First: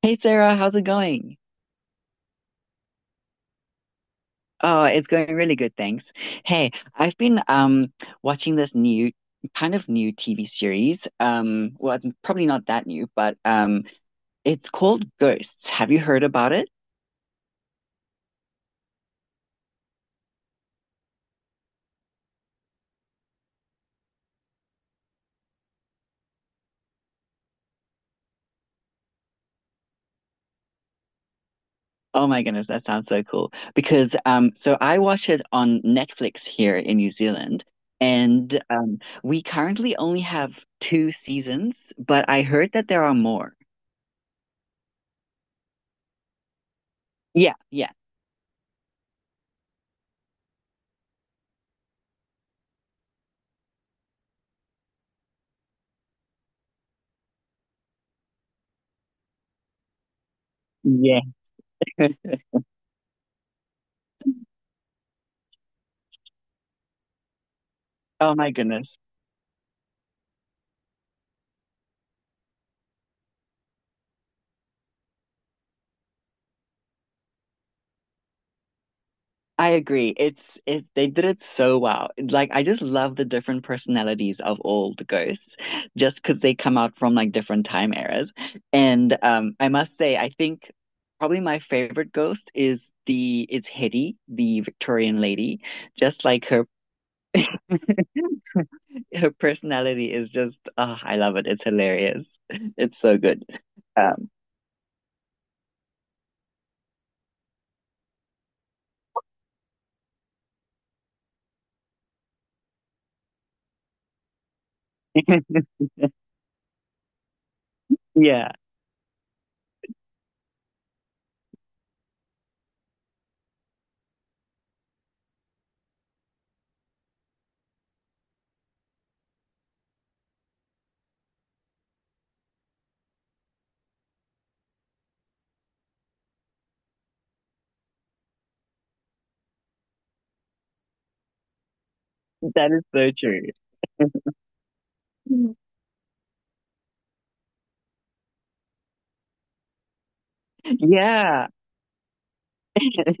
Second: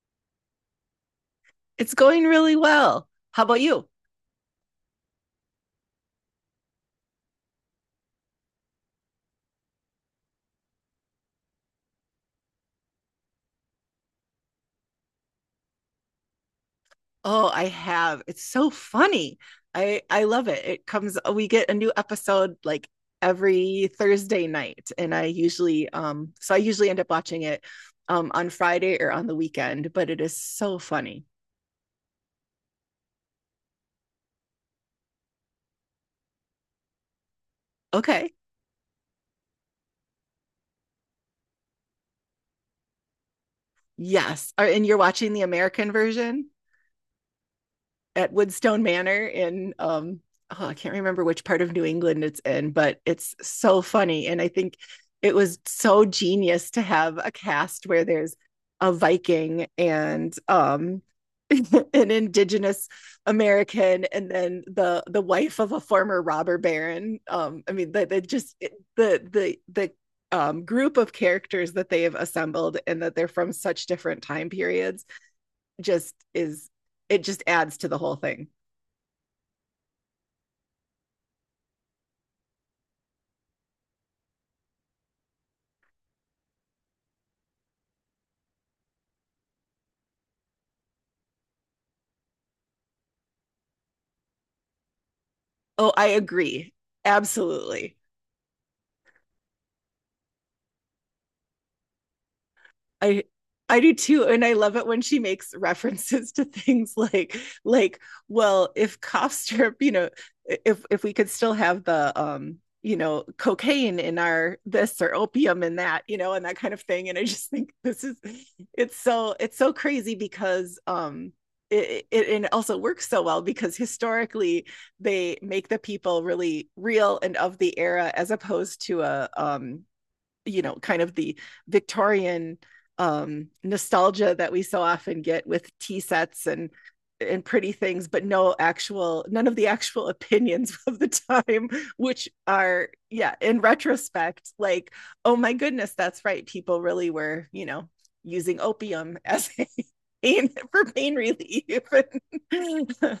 Hey Sarah, how's it going? It's going really well. How about you? Oh, it's going really good, thanks. Hey, I've been watching this new kind of new TV series. Well, it's probably not that new, but it's called Ghosts. Have you heard about it? Oh, I have. It's so funny. I love it. It comes we get a new episode like every Thursday night and I usually so I usually end up watching it on Friday or on the weekend, but it is so funny. Oh my goodness, that sounds so cool. Because so I watch it on Netflix here in New Zealand, Okay. and we currently only have two seasons, but I heard that there are more. Yes. And you're watching the American version? Yeah, yeah. At Woodstone Manor in oh, I can't remember which part of New England it's in, but it's so funny. And I think it was so genius to have a cast where there's a Viking and Yeah. an indigenous American and then the wife of a former robber baron. I mean that the Oh my just it, goodness. The Group of characters that they have assembled and that they're from such different time periods just is it just adds to the whole thing. I agree. It's they did it so well. Like I just love the different personalities of all the ghosts, just because they come out from like different time eras. And I must say, I think probably my favorite ghost is the is Hetty, the Victorian lady. Oh, I Just like her agree. Absolutely. her personality is just oh, I love it. It's hilarious. It's so I good. I do too Um, and I love it when she makes references to things like like well, if cough syrup, if we could still have the cocaine in our this or opium in that and that kind of thing and I just think this is yeah, it's so crazy because it also works so well because historically they make the people really real and of the era as opposed to a kind of the Victorian nostalgia that we so often get with tea sets and pretty things but no actual none of the actual opinions of the time which that is are so yeah, true. in retrospect like oh my goodness that's right people really were, using opium as a pain Yeah. relief and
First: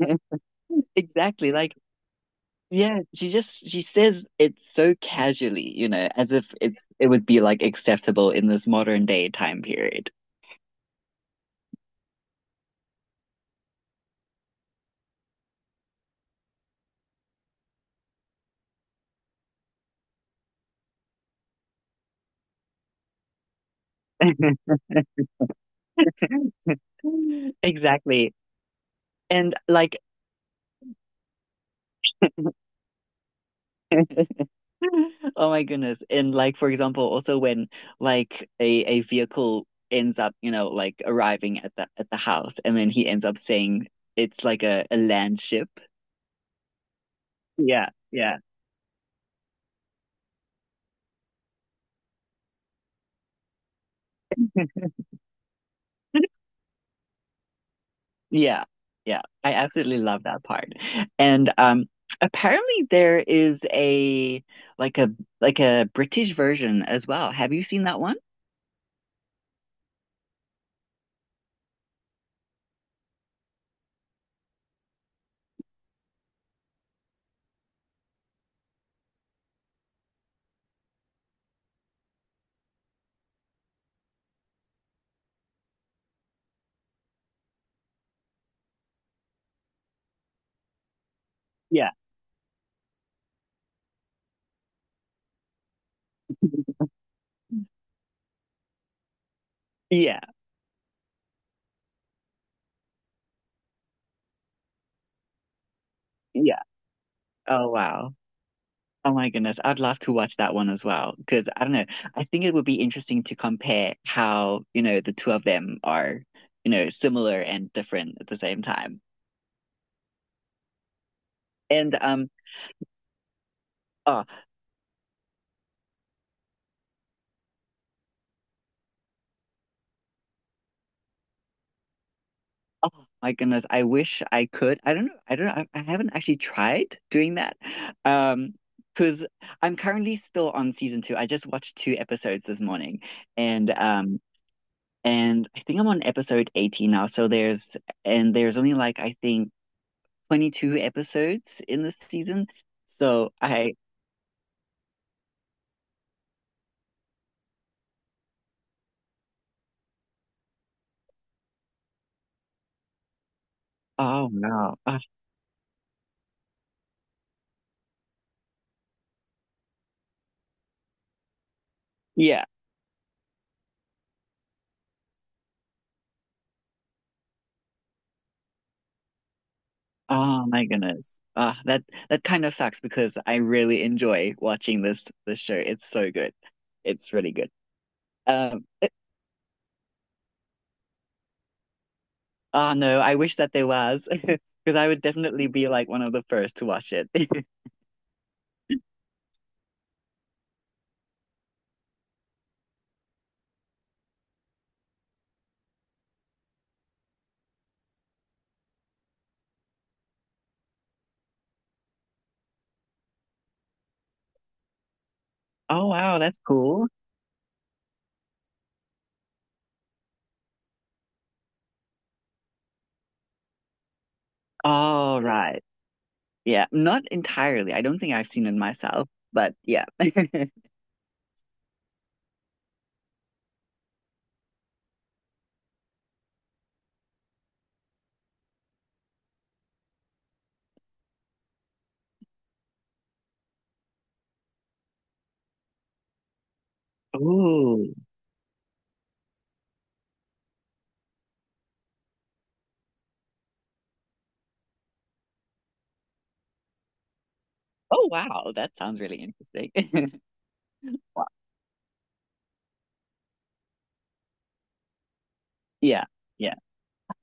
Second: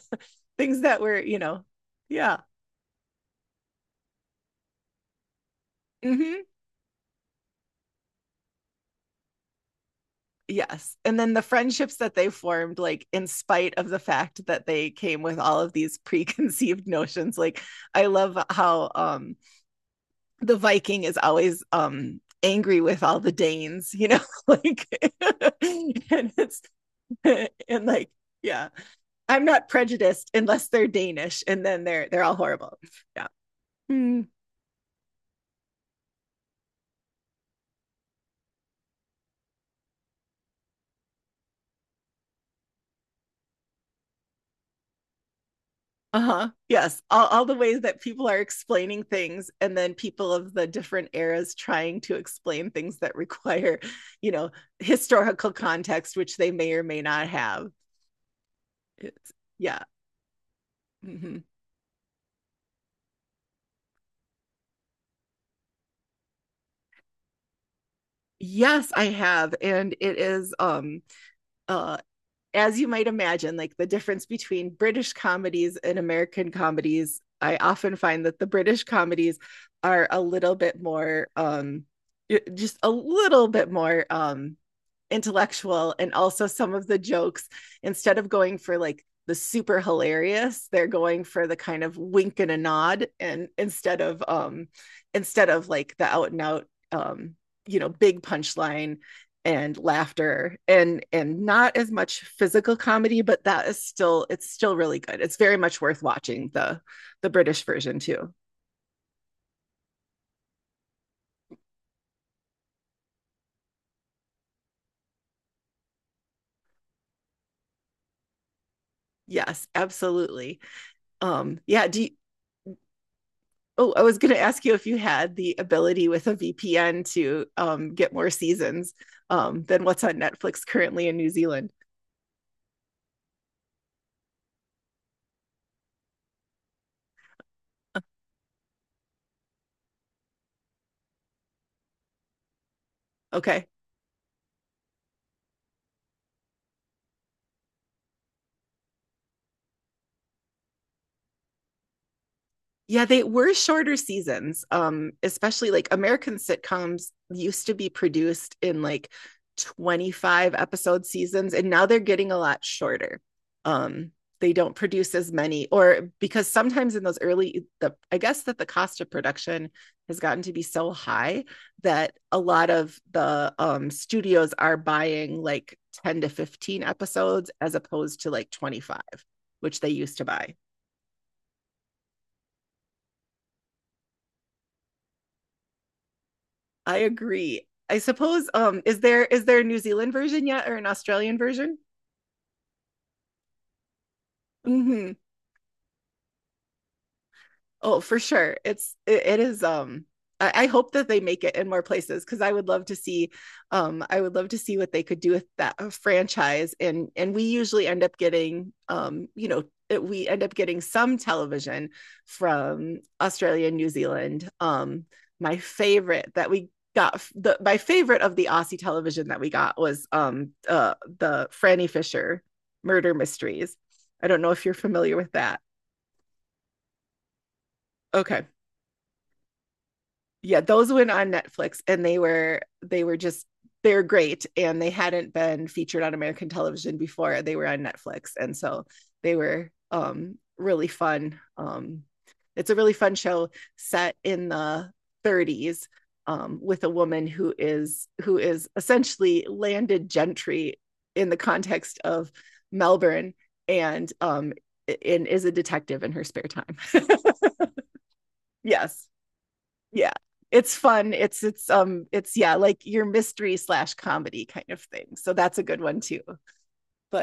things that were, Exactly. Like, yeah. yeah, she just she says it so casually, you know, as Mm-hmm. if it would be like acceptable in this modern day time period. Yes. And then the friendships that they formed, like in spite of the fact that they came with all of these preconceived notions. Like I love how the Viking is always angry with all the Danes, you know, like and it's and like, Exactly. yeah, I'm And not like, prejudiced unless they're Danish and then they're all horrible. Yeah. Hmm. oh my goodness. And like for example, also when like a vehicle ends up, you know, like arriving at the house and then he ends up saying it's like a land ship. Uh-huh. Yes. All the ways Yeah, that people are yeah. explaining things and then people of the different eras trying to explain things that require, you know, historical context, which they may or may not have. Yeah, yeah, It's I yeah. absolutely love that part. Hmm. And apparently there is a like a like a British version as well. Have you seen that one? Yes, I have. And it is uh as you might imagine, like the difference between British comedies and American comedies, I often find that the British comedies are a little bit more just a little bit more intellectual, and also some of the jokes instead of going for like the super hilarious they're going for the kind Yeah. of wink and a nod, and instead of like the out and out um you know big punchline and Yeah. laughter and not as much physical comedy, but that is still it's still really good. It's very much worth watching Yeah. The British Oh version wow. too. Oh my goodness. I'd love to watch that one as well because I don't know. I think it would be interesting to compare how, you know, the two of them are, you know, similar and different at the same time. Yes, absolutely. um yeah And do, Oh, I was oh, going to ask you if you had the ability with a VPN to get more seasons than what's on Netflix currently in New Zealand. oh my goodness, I wish I could. I don't know. I don't know. I haven't actually tried doing that. Um because I'm currently still on season two. I just watched two episodes this morning Okay. and um and I think I'm on episode 18 now. So there's only like I think 22 episodes in this season. Yeah, they So were shorter seasons. Especially like American sitcoms used to be produced in like 25 episode seasons, and now they're getting a lot shorter. Um, oh they don't no, produce as many, or because sometimes in those early, the I guess that the cost of production has gotten to be so high that a yeah, lot of the studios are buying like 10 to 15 episodes as opposed to like 25, which they used to oh buy. my goodness, that that kind of sucks because I really enjoy watching this show. It's so good, I it's really good. agree. I suppose Um, it, is there a New Zealand version yet or an Australian version? oh no, I wish that there was. Because I would Mm-hmm. definitely be like one of the first to watch it. Oh, for sure. It is I hope that they make it in more places because I would love to see I would love to see what they could do with that franchise, and we usually end up getting we end up getting some television from Australia and New Zealand. My Oh wow, favorite that's that we cool. got The my favorite of the Aussie television that we got was the Franny Fisher murder mysteries. I don't know if you're familiar All with that. right, yeah, not entirely. I don't think I've seen Okay. it myself, but yeah. Yeah, those went on Netflix and they were just they're great and they hadn't been featured on American television before. They were on Netflix and so they were really fun. Um, it's a really fun show set in the 30s with a woman Oh, who is essentially landed gentry in the context of Melbourne and is a detective in her spare time. oh wow, that sounds Yes, really yeah, interesting. it's fun. It's yeah, like your mystery slash comedy kind of thing, so that's a good one Yeah, too. yeah.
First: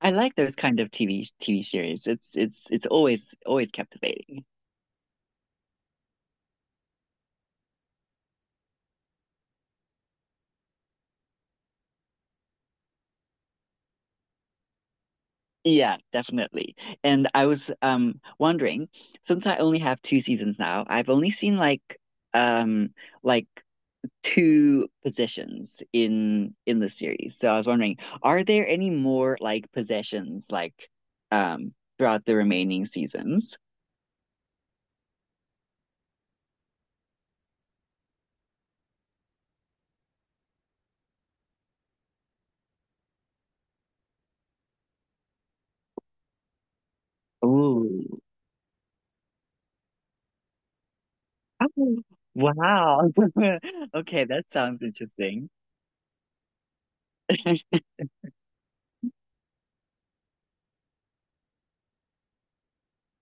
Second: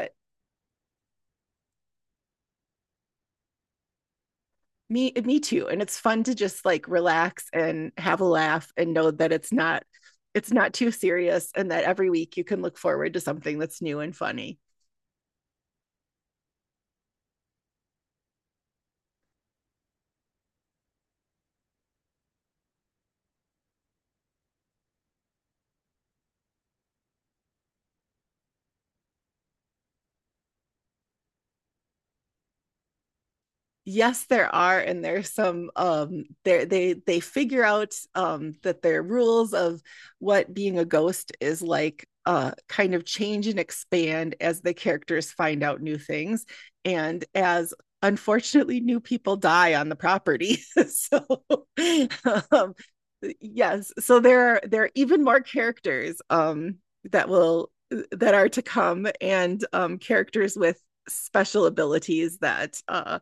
I like those kind of TV series. It's always always captivating. me too, and it's fun to just like relax and have a laugh and know that it's not too serious and that every week you can look forward to something that's new and funny. Yeah, definitely. And I was wondering, since I only have two seasons now, I've only seen like, um like two positions in the series. So I was wondering, are there any more like possessions like, um throughout the remaining seasons? Yes, there are, and there's some there they figure out that their rules of what being a ghost is like kind of change and expand as the characters find out new things and as Ooh. unfortunately new people die on the property. So Oh, um wow. yes, so Okay, that there are sounds even more interesting. characters that will that are to come, and characters with special abilities that uh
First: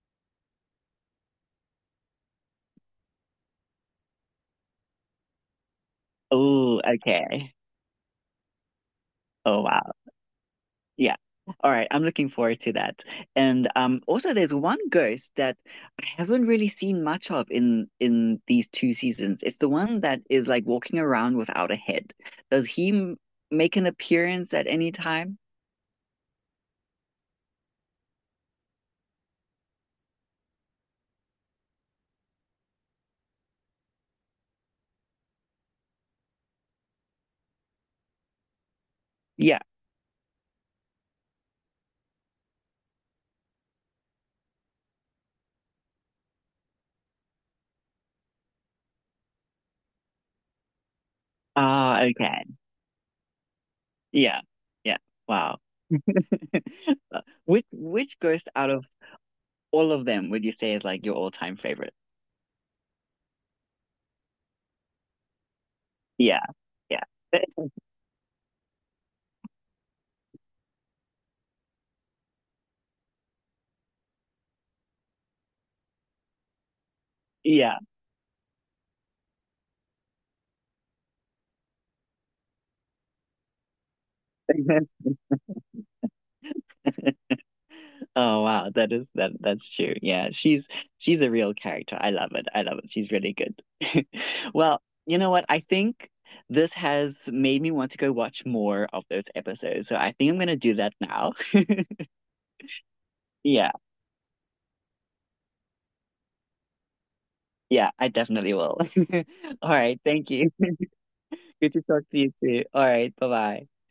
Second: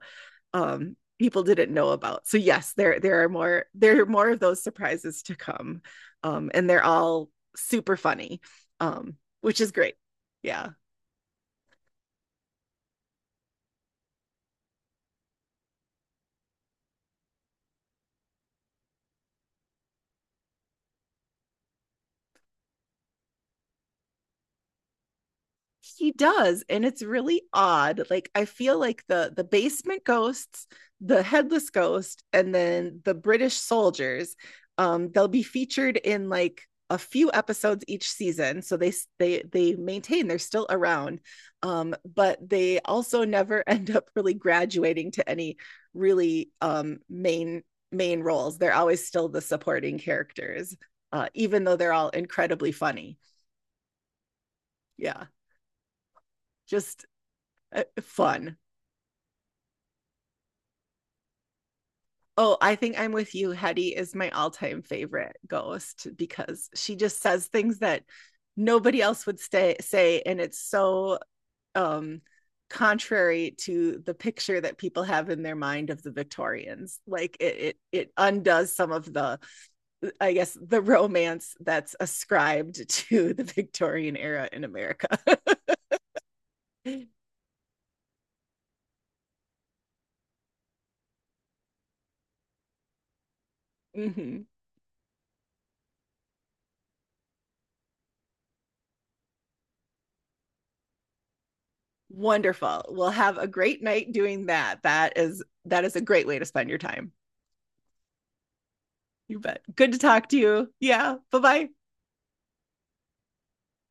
um, people didn't know about. So yes, there are more of those surprises to come, and Oh, they're all okay. super funny, um, which Oh, is wow. great. Yeah. Yeah. All right. I'm looking forward to that. And also there's one ghost that I haven't really seen much of in these two seasons. It's the one that is like walking around without a head. Does he m make an appearance at any time? He does, and it's really odd. Like I feel like the basement ghosts, the headless ghost, and then the British soldiers, they'll be featured in like a few episodes each season, so they they Yeah. they maintain they're still around, but they also never end up really graduating to any really main roles. They're always still the supporting characters, even though they're Ah, all okay. incredibly funny. Yeah. Yeah. Yeah. Wow. just Uh, Which which ghost Fun. out of all of them would you say is like your all-time favorite? Oh, I think I'm with you. Hetty is my all time favorite ghost Yeah. because she Yeah. just says things that nobody else would say. And it's so um, contrary to the picture that people have in their mind of the Victorians. Like Yeah. it undoes some of the, I guess, the romance that's ascribed to the Victorian era in America. Oh wow, that is that's true. Yeah, she's a real character. I love it. I love it. She's really good. Hmm. Well, you know what? I think this has made me want to go watch more of those episodes. So I think I'm gonna do that now. Wonderful. We'll have a Yeah, great night doing that. That is a great way to spend your time. yeah, I definitely will. You bet. All Good to right, talk thank to you. you. Yeah. Bye bye. Good to talk to you too. All right, bye-bye.